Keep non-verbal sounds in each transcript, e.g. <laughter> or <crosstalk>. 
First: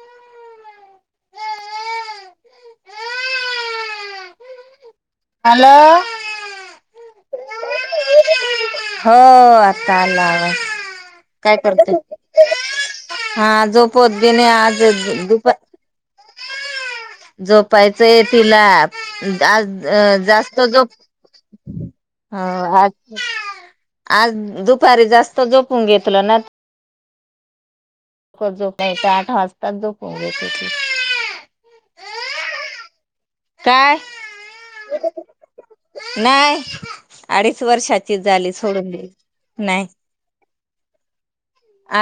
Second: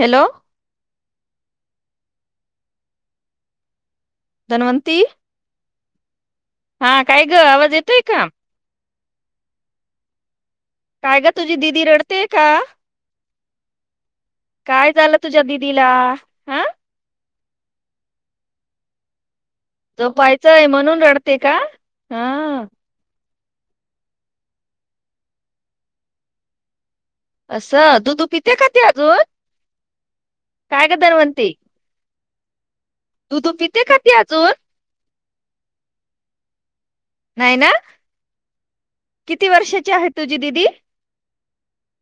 Hello. Dhanwanti hello. हा काय गं आवाज येतोय का हो आता आला आवाज काय गं तुझी दिदी रडतेय का हा जो पोत बने आज काय झालं तुझ्या दुपा दिदीला हा झोपायचं आहे तिला आज अ जास्त झोपायचंय झोप म्हणून रडते का हा अ हा आज दुपारी जास्त झोपून घे तूला नंतर असं दुधू पिते का झोप ती नाही तर अजून काय ग <unintelligible> दुधू पिते का ती अजून नाय, नाही अडीच ना वर्षाची झाली सोडून दिली किती नाही. वर्षाची आहे तुझी दिदी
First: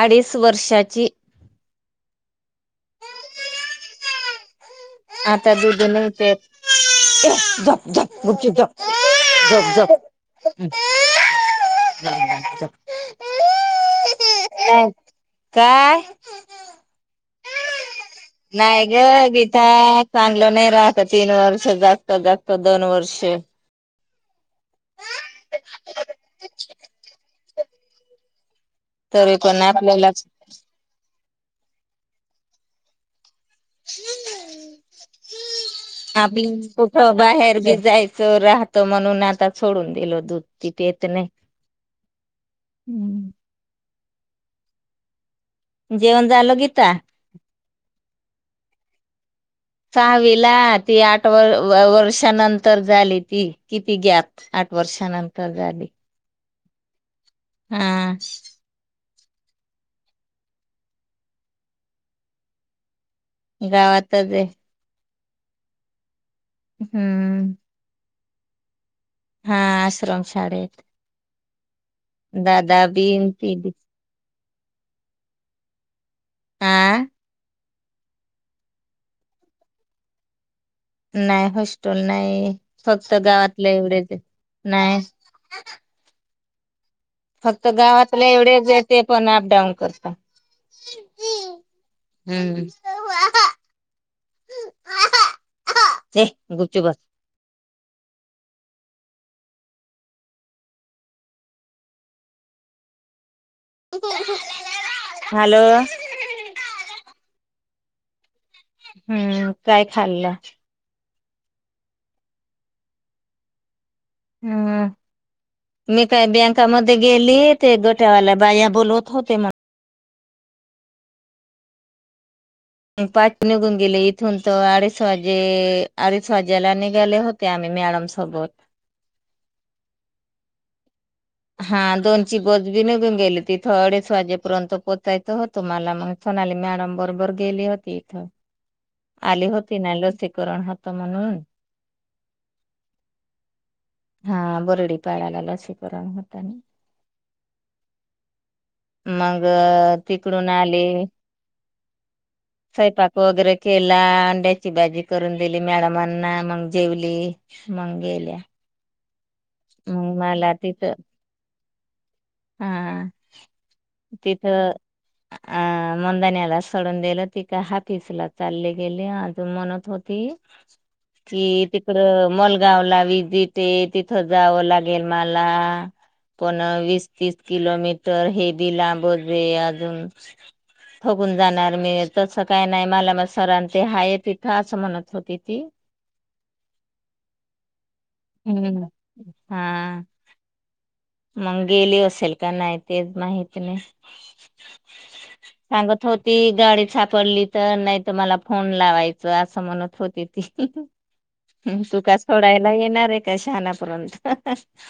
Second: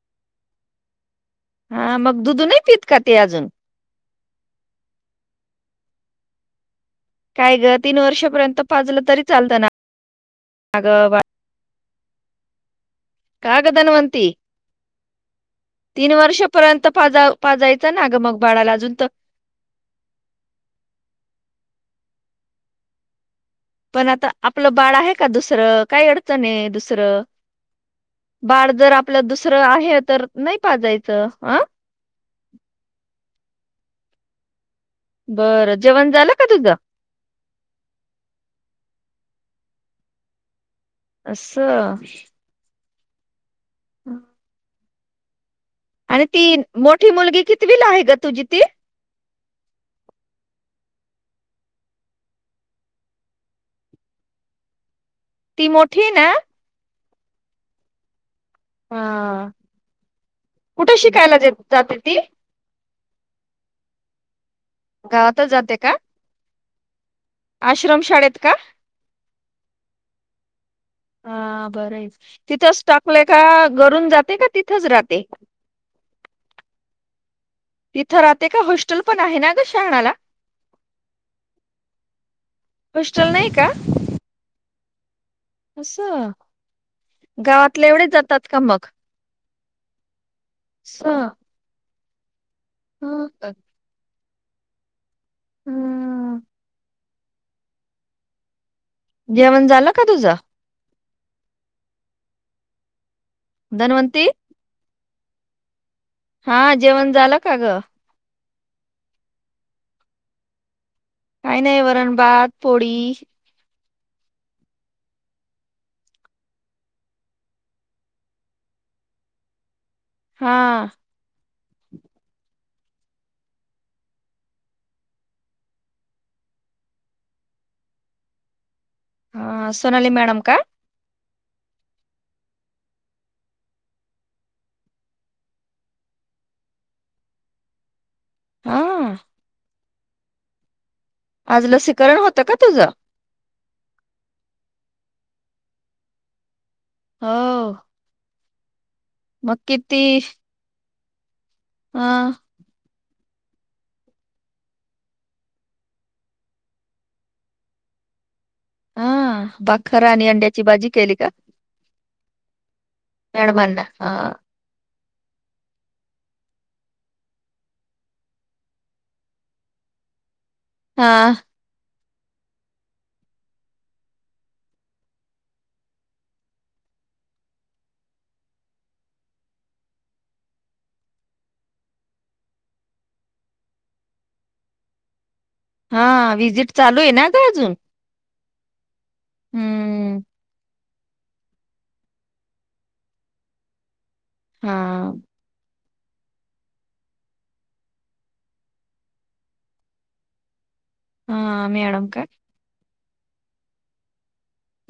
अडीच वर्षाची हा मग दुधू नाही पित का ती अजून आता दुदीी नाही ते ए काय ग झप तीन झप वर्षपर्यंत झ पाजलं तरी चालतं ना झक झक ग <unintelligible> का गदनवती काय तीन वर्षपर्यंत पा पाजायचं नाग मग बाळाला अजून तर ता चांगलं नाही राहत तीन वर्ष जागत जागत दोन वर्ष पण आता आपलं बाळ आहे का दुसरं काही अडचण आहे दुसरं-‍- बाळ जर आपलं तरी पण दुसरं आहे आपल्याला तर नाही पाजायचं हं <unintelligible> बरं जेवण झालं का तुझं? हो बाहेर बी जायचं राहत म्हणून आता सोडून दिलो दूधची पेत नाही. असं <unintelligible> <unintelligible> आणि जेवण ती झालं गीता? मोठी मुलगी कितवीला आहे गं तुझी ती सहावी ला ती आठ वर्षानंतर झाली ती किती गॅप आठ वर्षानंतर ती झाली मोठी ना हा हा कुठे शिकायला जा जाते ती गावातच आहे, गावातच जाते का हम्म आश्रम शाळेत का हा आश्रम शाळेत हा बरं आहे तिथंच दादा टाकलंय बीन का ती बी घरून जाते का तिथंच राहते ते ह्अ तिथं राहते का हॉस्टेल पण आहे ना ग शहाणाला नाही हॉस्टेल नाही फक्त हॉस्टेल नाही का गावातले एवढेच नाही असं फक्त एवढेच गावातले जातात का एवढेच मग येत पण अपडाऊन करता हम्म हा ते हम्म गुपचूप बस. जेवण झालं का तुझं? धनवंती हॅलो हा जेवण झालं का ग? हम्म काय खाल्लं. काही नाही वरण भात पोळी हम् मी काय बँकामध्ये गेली ते गोट्यावाल्या बाया बोलवत होत्या. हा पाच निघून गेले इथून तर अडीच वाजे अडीच वाजेला निघाले होते. ते आम्ही मॅडम सोबत हा सोनाली मॅडम का? हा दोन ची बस बी निघून गेली तिथं अडीच वाजेपर्यंत पोचायचं होत. तुम्हाला मग सोनाली मॅडम बरोबर गेली होती इथं हा आली होती ना लसीकरण होतं म्हणून आज लसीकरण होतं का तुझं? हा बरडी पाळाला लसीकरण होता आणि हो मग तिकडून आले हा स्वयंपाक वगैरे केला अंड्याची भाजी करून दिली मॅडमांना मग जेवली मग गेल्या हा भाकर मग आणि मला अंड्याची भाजी तिथं केली का? हा मॅडमांना हा तिथं अ मंदानला सोडून दिलं ती का हाफीसला चालली गेली अजून म्हणत होती. हा ये ते मलगाव ला विजिट तिथ जावं लागेल मला पण वीस तीस किलोमीटर हे बी लांबच अजून ठगून जाणार मी तसं काय नाही मला मग सरां ते हाय तिथं असं म्हणत होती ती हा व्हिजिट चालू आहे ना ग अजून हम्म हा हम्म मग गेली असेल का नाही तेच माहती नाही. हा सांगत होती गाडी सापडली तर नाही तर मला फोन लावायचं असं म्हणत होती ती हा हम् तू मॅडम का सोडायला येणार आहे का शहाणापर्यंत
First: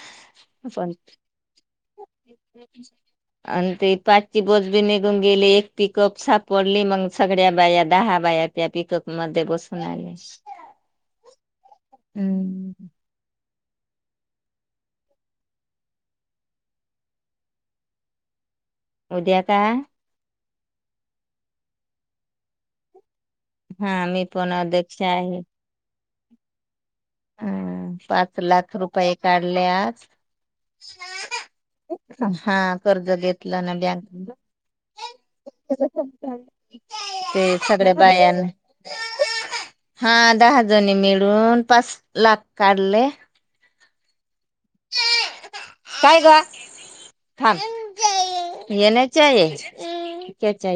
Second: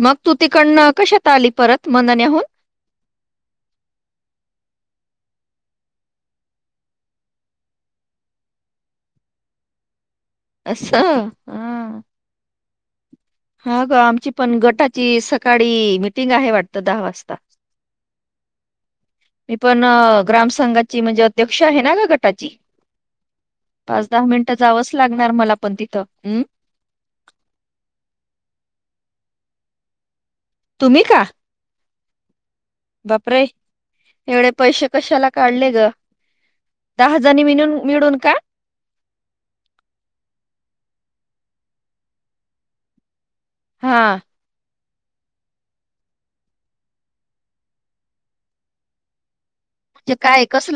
मग तू तिकडनं कशात आली परत मनाण्याहून ह <unintelligible> आणि ते पाचची बसबी निघून गेले एक पिकअप सापडली मग सगळ्या बाया दहा बायात त्या पिकप मध्ये बसून आले. असं ह हम्म हा का आमची पण गटाची सकाळी मिटिंग आहे वाटतं दहा वाजता उद्या मी का पण ग्राम संघाची म्हणजे अध्यक्ष आहे ना ग गटाची हा पाच दहा मी पण मिनिटं जावंच अध्यक्ष लागणार आहे. मला पण तिथं हम् हम पाच लाख रुपये काढले. तुम्ही का? हा कर्ज बापरे घेतले ना एवढे पैसे कशाला काढले ग बँकेतून दहा ते जणी मिळून सगळ्या मिळून का बायान हा दहा जणे मिळून पाच लाख काढले हा काय गां थांब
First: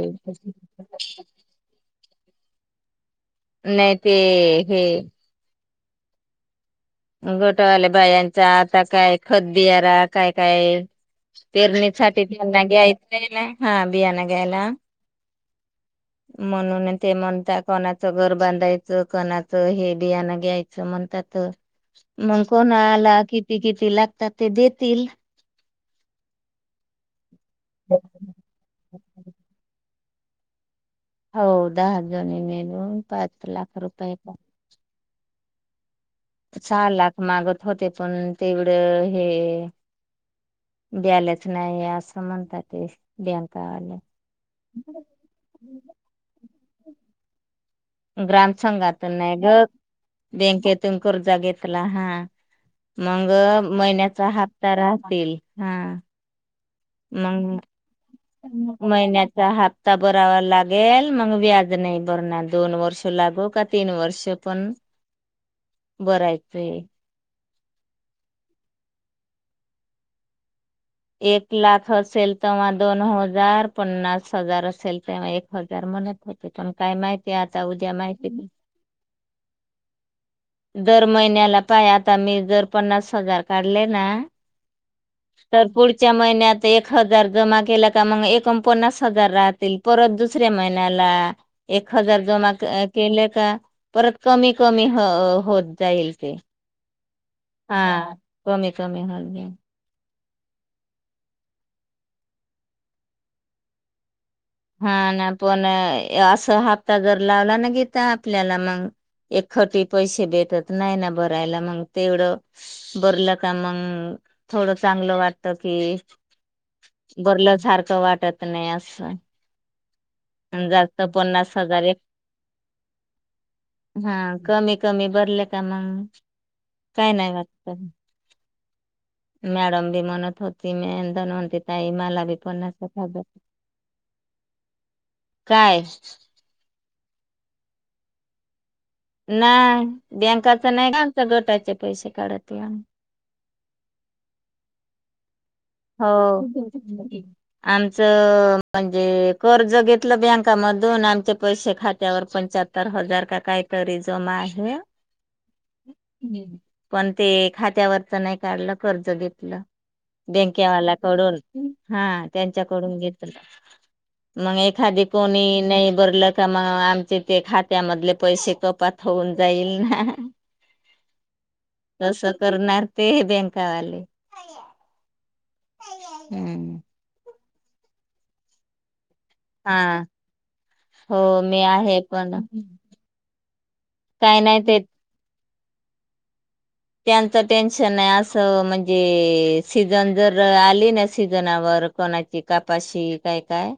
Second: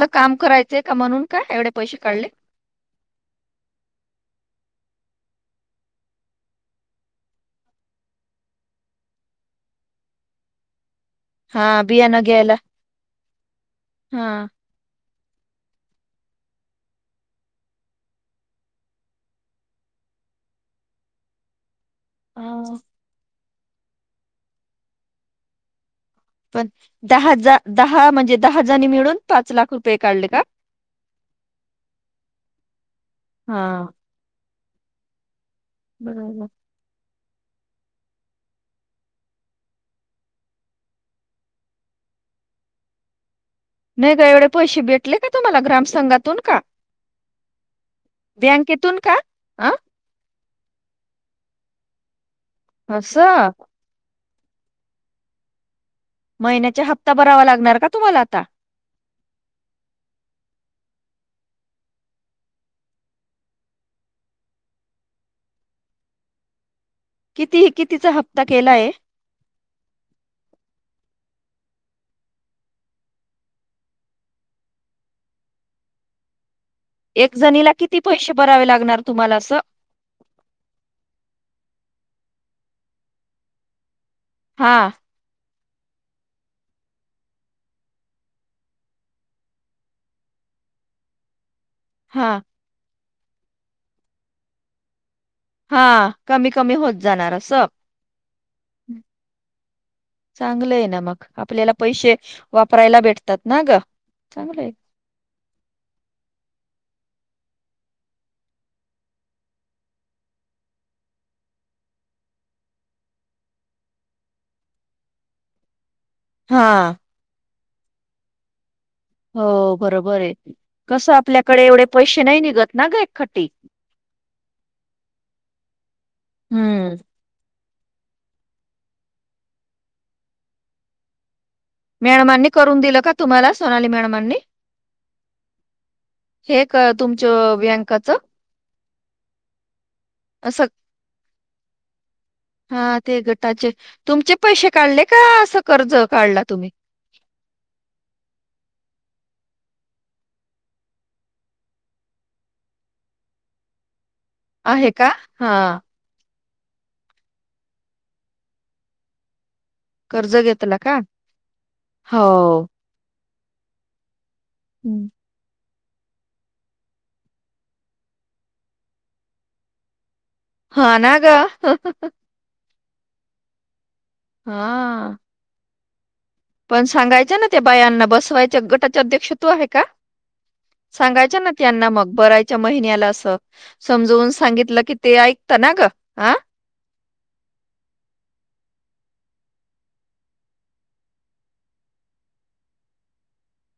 <unintelligible> चेक का म्हणून का एवढे पैसे काढले नाही ते हे गटवाल्या बायांचा आता काय खतबियाना काय काय हा बियाणं पेरणीसाठी घ्यायला त्यांना घ्यायच हाय ना हा बियाना हा घ्यायला <unintelligible> म्हणून ते म्हणता कोणाचं घर बांधायचं कोणाचं हे बियाणं घ्याय अस म्हणतात. मग हा. कोणा आला किती किती लागतात ते देतील. पण दहा दहा म्हणजे दहाजनी मिळून पाच लाख रुपये काढले का? हो दहा जणी मिळून पाच हा लाख रुपय बरोबर सहा लाख मागत होते पण तेवढं हे ब्यालाच नाही असं म्हणतात ते अंत नाही का एवढे पैसे भेटले का तुम्हाला ग्रामसंघातून का ग्राम बँकेतून संघात का नाही गं. अ बँकेतून कर्जा घेतला हा मग असं महिन्याचा हा हप्ता राहतील हा महिनच्या हप्ता भरावा लागणार का तुम्हाला आता मग महिन्याचा हा ता बरावा लागेल मग व्याज नाही बरणार दोन वर्ष लागू का तीन वर्ष पण बरायचंय किती कितीचा हप्ता केलाय एक लाख असेल तेव्हा दोन हजार पन्नास हजार असेल तेव्हा एक हजार म्हण हो पण काय माहितीय एक आता जणीला उद्या किती पैसे माहिती भरावे लागणार तुम्हाला असं दर महिन्याला पाय आता मी जर पन्नास हजार काढले ना हा तर पुढच्या महिन्यात एक हजार जमा केला का मग एकूण पन्नास हजार राहत असतील परत दुसऱ्या महिन्याला एक हजार हा जमा केले का परत कमी कमी होत हा जाईल ते कमी कमी होत जाणार असं हा कमी कमी होत जाईल चांगलं आहे ना मग आपल्याला पैसे वापरायला भेटतात ना ग चांगलं आहे हा ना पण असं हप्ता जर लावला ना घेता आपल्याला मग एक खटी पैसे भेटत नाही ना भरायला मग तेवढं बरलं का मग थोडं चांगलं वाटत की हा बरलं सारखं वाटत नाही असं हो बरोबर आहे अन जास्त कसं पन्नास आपल्याकडे हजार एवढे एक पैसे नाही निघत ना ग एक खट्टी हा कमी कमी भरले का मग हम्म काय नाही वाटत मॅडम बी मनत होती मी नती तई मला बी मॅडमांनी करून दिलं पन्नासा का तुम्हाला सोनाली मॅडमांनी काय हे का तुमच वयांकाचं नाही असं बँकाच नाही का आमचा गटाचे पैसे काढत या. हा ते गटाचे तुमचे पैसे काढले का अस हो आमचं म्हणजे कर्ज घेतलं बँकामधून आमचे पैसे खात्यावर पणच्या तर हजार का काय तरी जमा आहे आहे का हा पण ते खात्यावरच नाही काढलं कर्ज घेतलं कर्ज घेतला बेंक्यावाल्या का कडून हा हो त्यांच्याकडून घेतलं मग एखादी हम्म. कोणी नाही भरल तर मग आमचे ते खात्यामधले पैसे कपात होऊन जाईल ना हा ना ग कस करणार ते बँंकावाले हा हम्म पण सांगायच ना त्या बायांना बसवायच्या गटाचे अध्यक्ष तू आहे का हा हो सांगायच ना मी त्यांना आहे मग पण बरायच्या महिन्याला असं समजवून काय नाही सांगितलं की ते ऐकत ना ग ह त्यांचं टेन्शन नाही असं म्हणजे सीझन जर आली ना सीझनावर कोणाची कापाशी काय काय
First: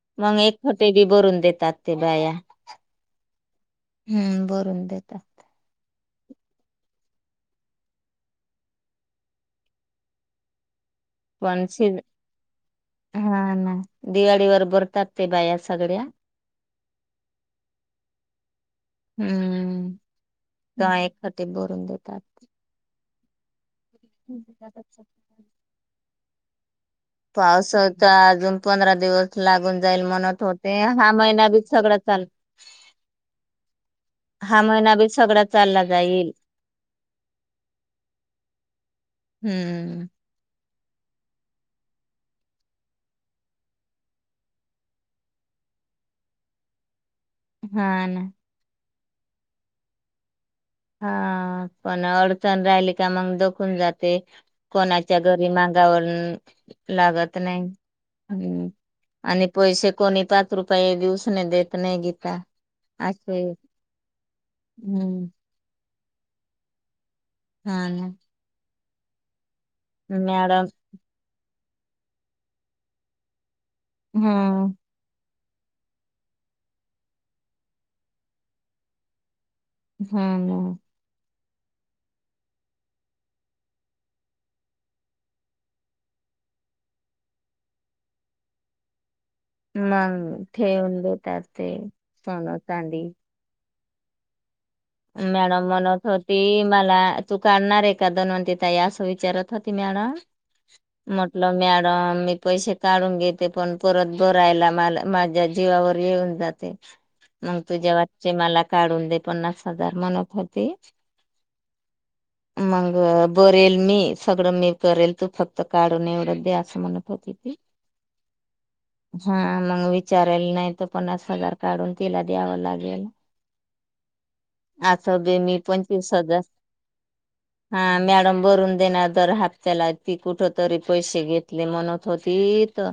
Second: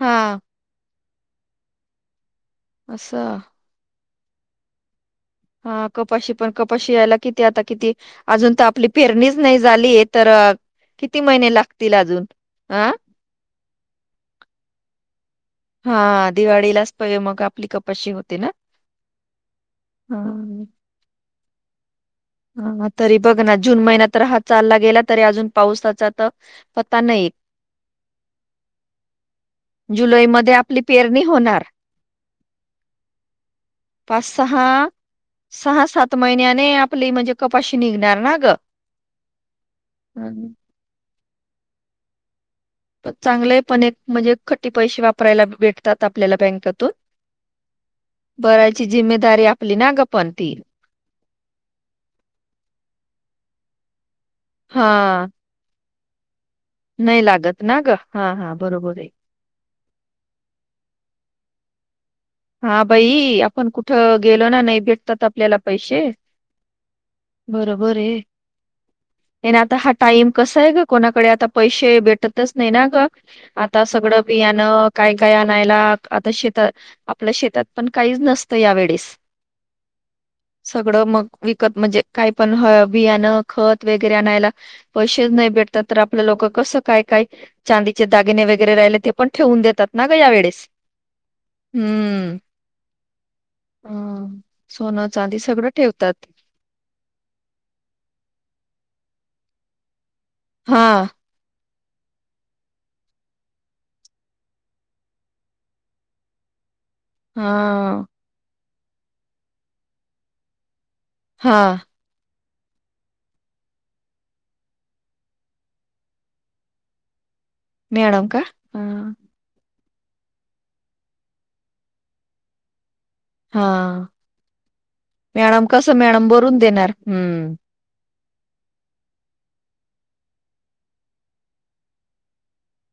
हा मग एक खटे बी बरून देतात ते बाया अससाहा हम्म बरून देता हा कपाशी पण कपाशी यायला किती आता किती अजून तर आपली पेरणीच नाही झाली तर किती महिने पण सी लागतील अजून अं हा ना दिवाळी वर बरतातते बया हा दिवाळीलाच पाहि मग आपली कपशीशी होते ना हम्म हा ते भरून देतात हा तरी बघ ना जून महिनात तर हा चालला गेला तरी अजून पावसाचा तर पता नाही पाऊसता अजून पंधरा दिवस लागून जाईल म्हणत जुलैमध्ये होते आपली हा पेरणी महिना बी होणार सगळा चाल पाच हा सहा महिना बी सगळा चालला सहा सात जाईल महिन्याने आपली म्हणजे कपाशी निघणार ना ग हम्म चांगले पण एक म्हणजे खटी पैसे वापरायला भेटतात आपल्याला बँकेतून हा ना बरायची जिम्ेदारी आपली ना गपन ये हा पण अडचण राहिली का मग दखून जाते हा कोणाच्या घरी माग जावर लागत नाही ना ग हा हा हम् बरोबर आहे आणि पैसे कोणी पाच रुपये दिवसने देत नाही गीता हा भाई असे आपण कुठं गेलो ना नाही भेटतात हम्म आपल्याला पैसे हा बरोबर ना आहेने आता हा टाईम कसा मॅडम आहे ग कोणाकडे आता पैसे भेटतच नाही ना ग आता सगळं हम्म बियाणं काय काय आणायला आता शेतात आपल्या शेतात पण काहीच नसतं यावेेळेस हम्म सगळं मग विकत म्हणजे काही पण बियाणं खत वगैरे आणायला पैसे नाही भेटतात तर आपल्या लोक कसं काय काय चांदीचे दागिने वगैरे राहिले ते पणेवून दे मग ठेवून देतात ते सोनं चांदी हम मॅडम म्हणत होती मला तू काढणार आहे का दनवती ताई असं विचारत होती मॅड हा ल मॅडम मी पैसे काढून घेते पण परत भरायला मला माझ्या जीवावर येऊन जात मग तु हा जेवचे मला काढून दे पन्नास हजार म्हणत होती हां मग बरेल मी सगळं मी करेल तू फक्त काढून निवडत दे असं म्हणत होती ती मेडम का ह हा मग विचाराला नाही तर पन्नास हजार काढून तिला द्यावं लागेल हा असं बी मी मॅडम कस पंचवीस मॅडम हजार बरून देणार हम्म हा मॅडम बरून देणार तरर हाप्त्याला ती कुठ तरी पैसे घेतले म्हणत होती त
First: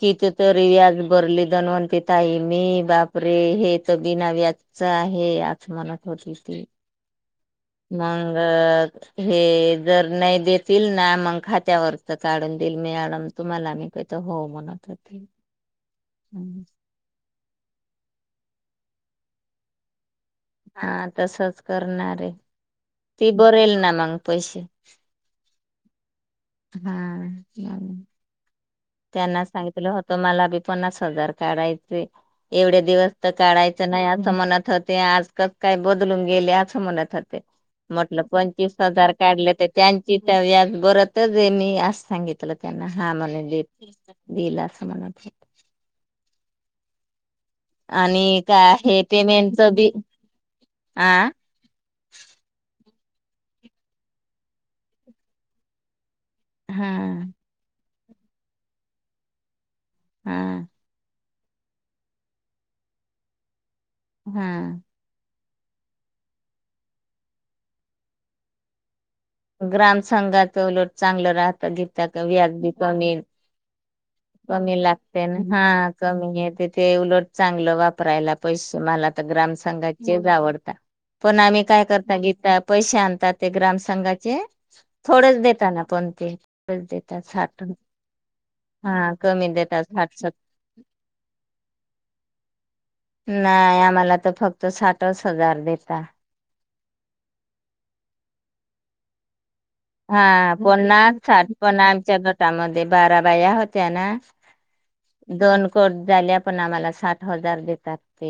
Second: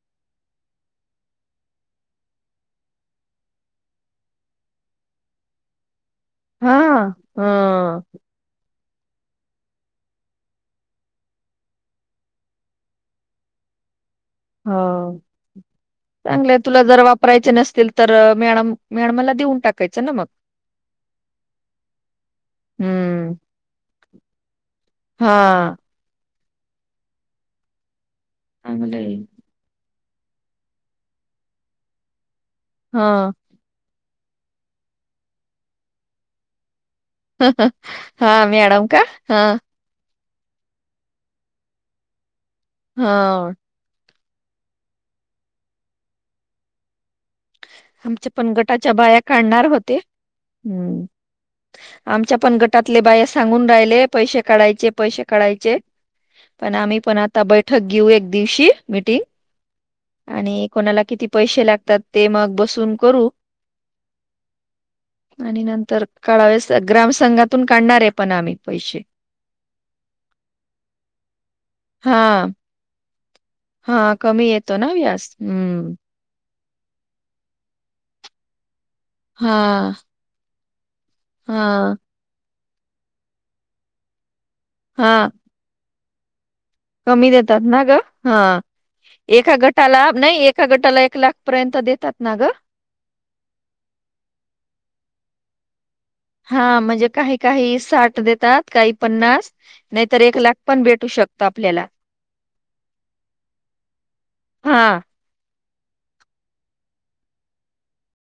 किथ तरी व्याज भरली दनवती ताई मी बापरे हे तर बिना व्याज आहे आज मनात होती हा हा अ हे जर नाही देतील ना मग खात्यावरच काढून देईल मी तुम्हाला मी तर हो म्हनात चांगले तुला जर वापरायचे नसतील तर मॅडम मॅडमला देऊन टाकायचं ना मग हा तसच करणारे ती हम्म बरेल ना मग पैसे हा हा या चांगलंय. त्यांना सांगितलं होत मला बी पन्नास हजार काढायचे एवढे दिवस तर हा काढायच नाही अस मनात होते आज काय बदलून गेले असं म्हणत होते हा म्हटलं पंचवीस मॅडम का हजार हा काढले ते त्यांची तर याज बरतच आहे मी अस सांगितलं त्यांना हा म्हणे देत दिला समान आमच्या आणि काय पनगटाच्या हे बाया काढणार पेमेंटच बी होते हम्म आ आमच्या पण गटात ले बाय सांगून राहिले पैसे काढायचे पैसे काढायचे पण हा आम्ही पण आ आता बैठक घेऊ एक दिवशी मिीटिंग हा आणि कोणाला किती पैसे लागतात ते मग बसून करू हा आणि नंतर कळावेस ग्रामसंघातून काढणारे पण आम्ही पैसे ग्राम संघाच उलट चांगलं राहतं घेत त्या का हां, व्याज बी कमीन हां, येतो कमी लागते व्याज? ना हा हं. कमी आहे तिथे उलट चांगलं वापरायला पैसे मला तर हां, ग्रामसंघाचेच आवडतात पण आम्ही काय हां, करता गीता पैसे आणतात ते ग्राम संंघाचे हां. थोडेच देत ना कोणते कमी देतात ना ग हा हा कमी एका देतात गटा साठ लाभ स नाही गटाला एक लाख पर्यंत देतात ना ग नाही आम्हाला तर फक्त साठच हजार दता हा म्हणजे काही काही साठ देतात काही पन्नास हा पन्हा साठ पन्हा आमच्या गटामध्ये बाराबाया होत्या ना हा दोन कोट झाल्या पण आम्हाला साठ हजार देतात ते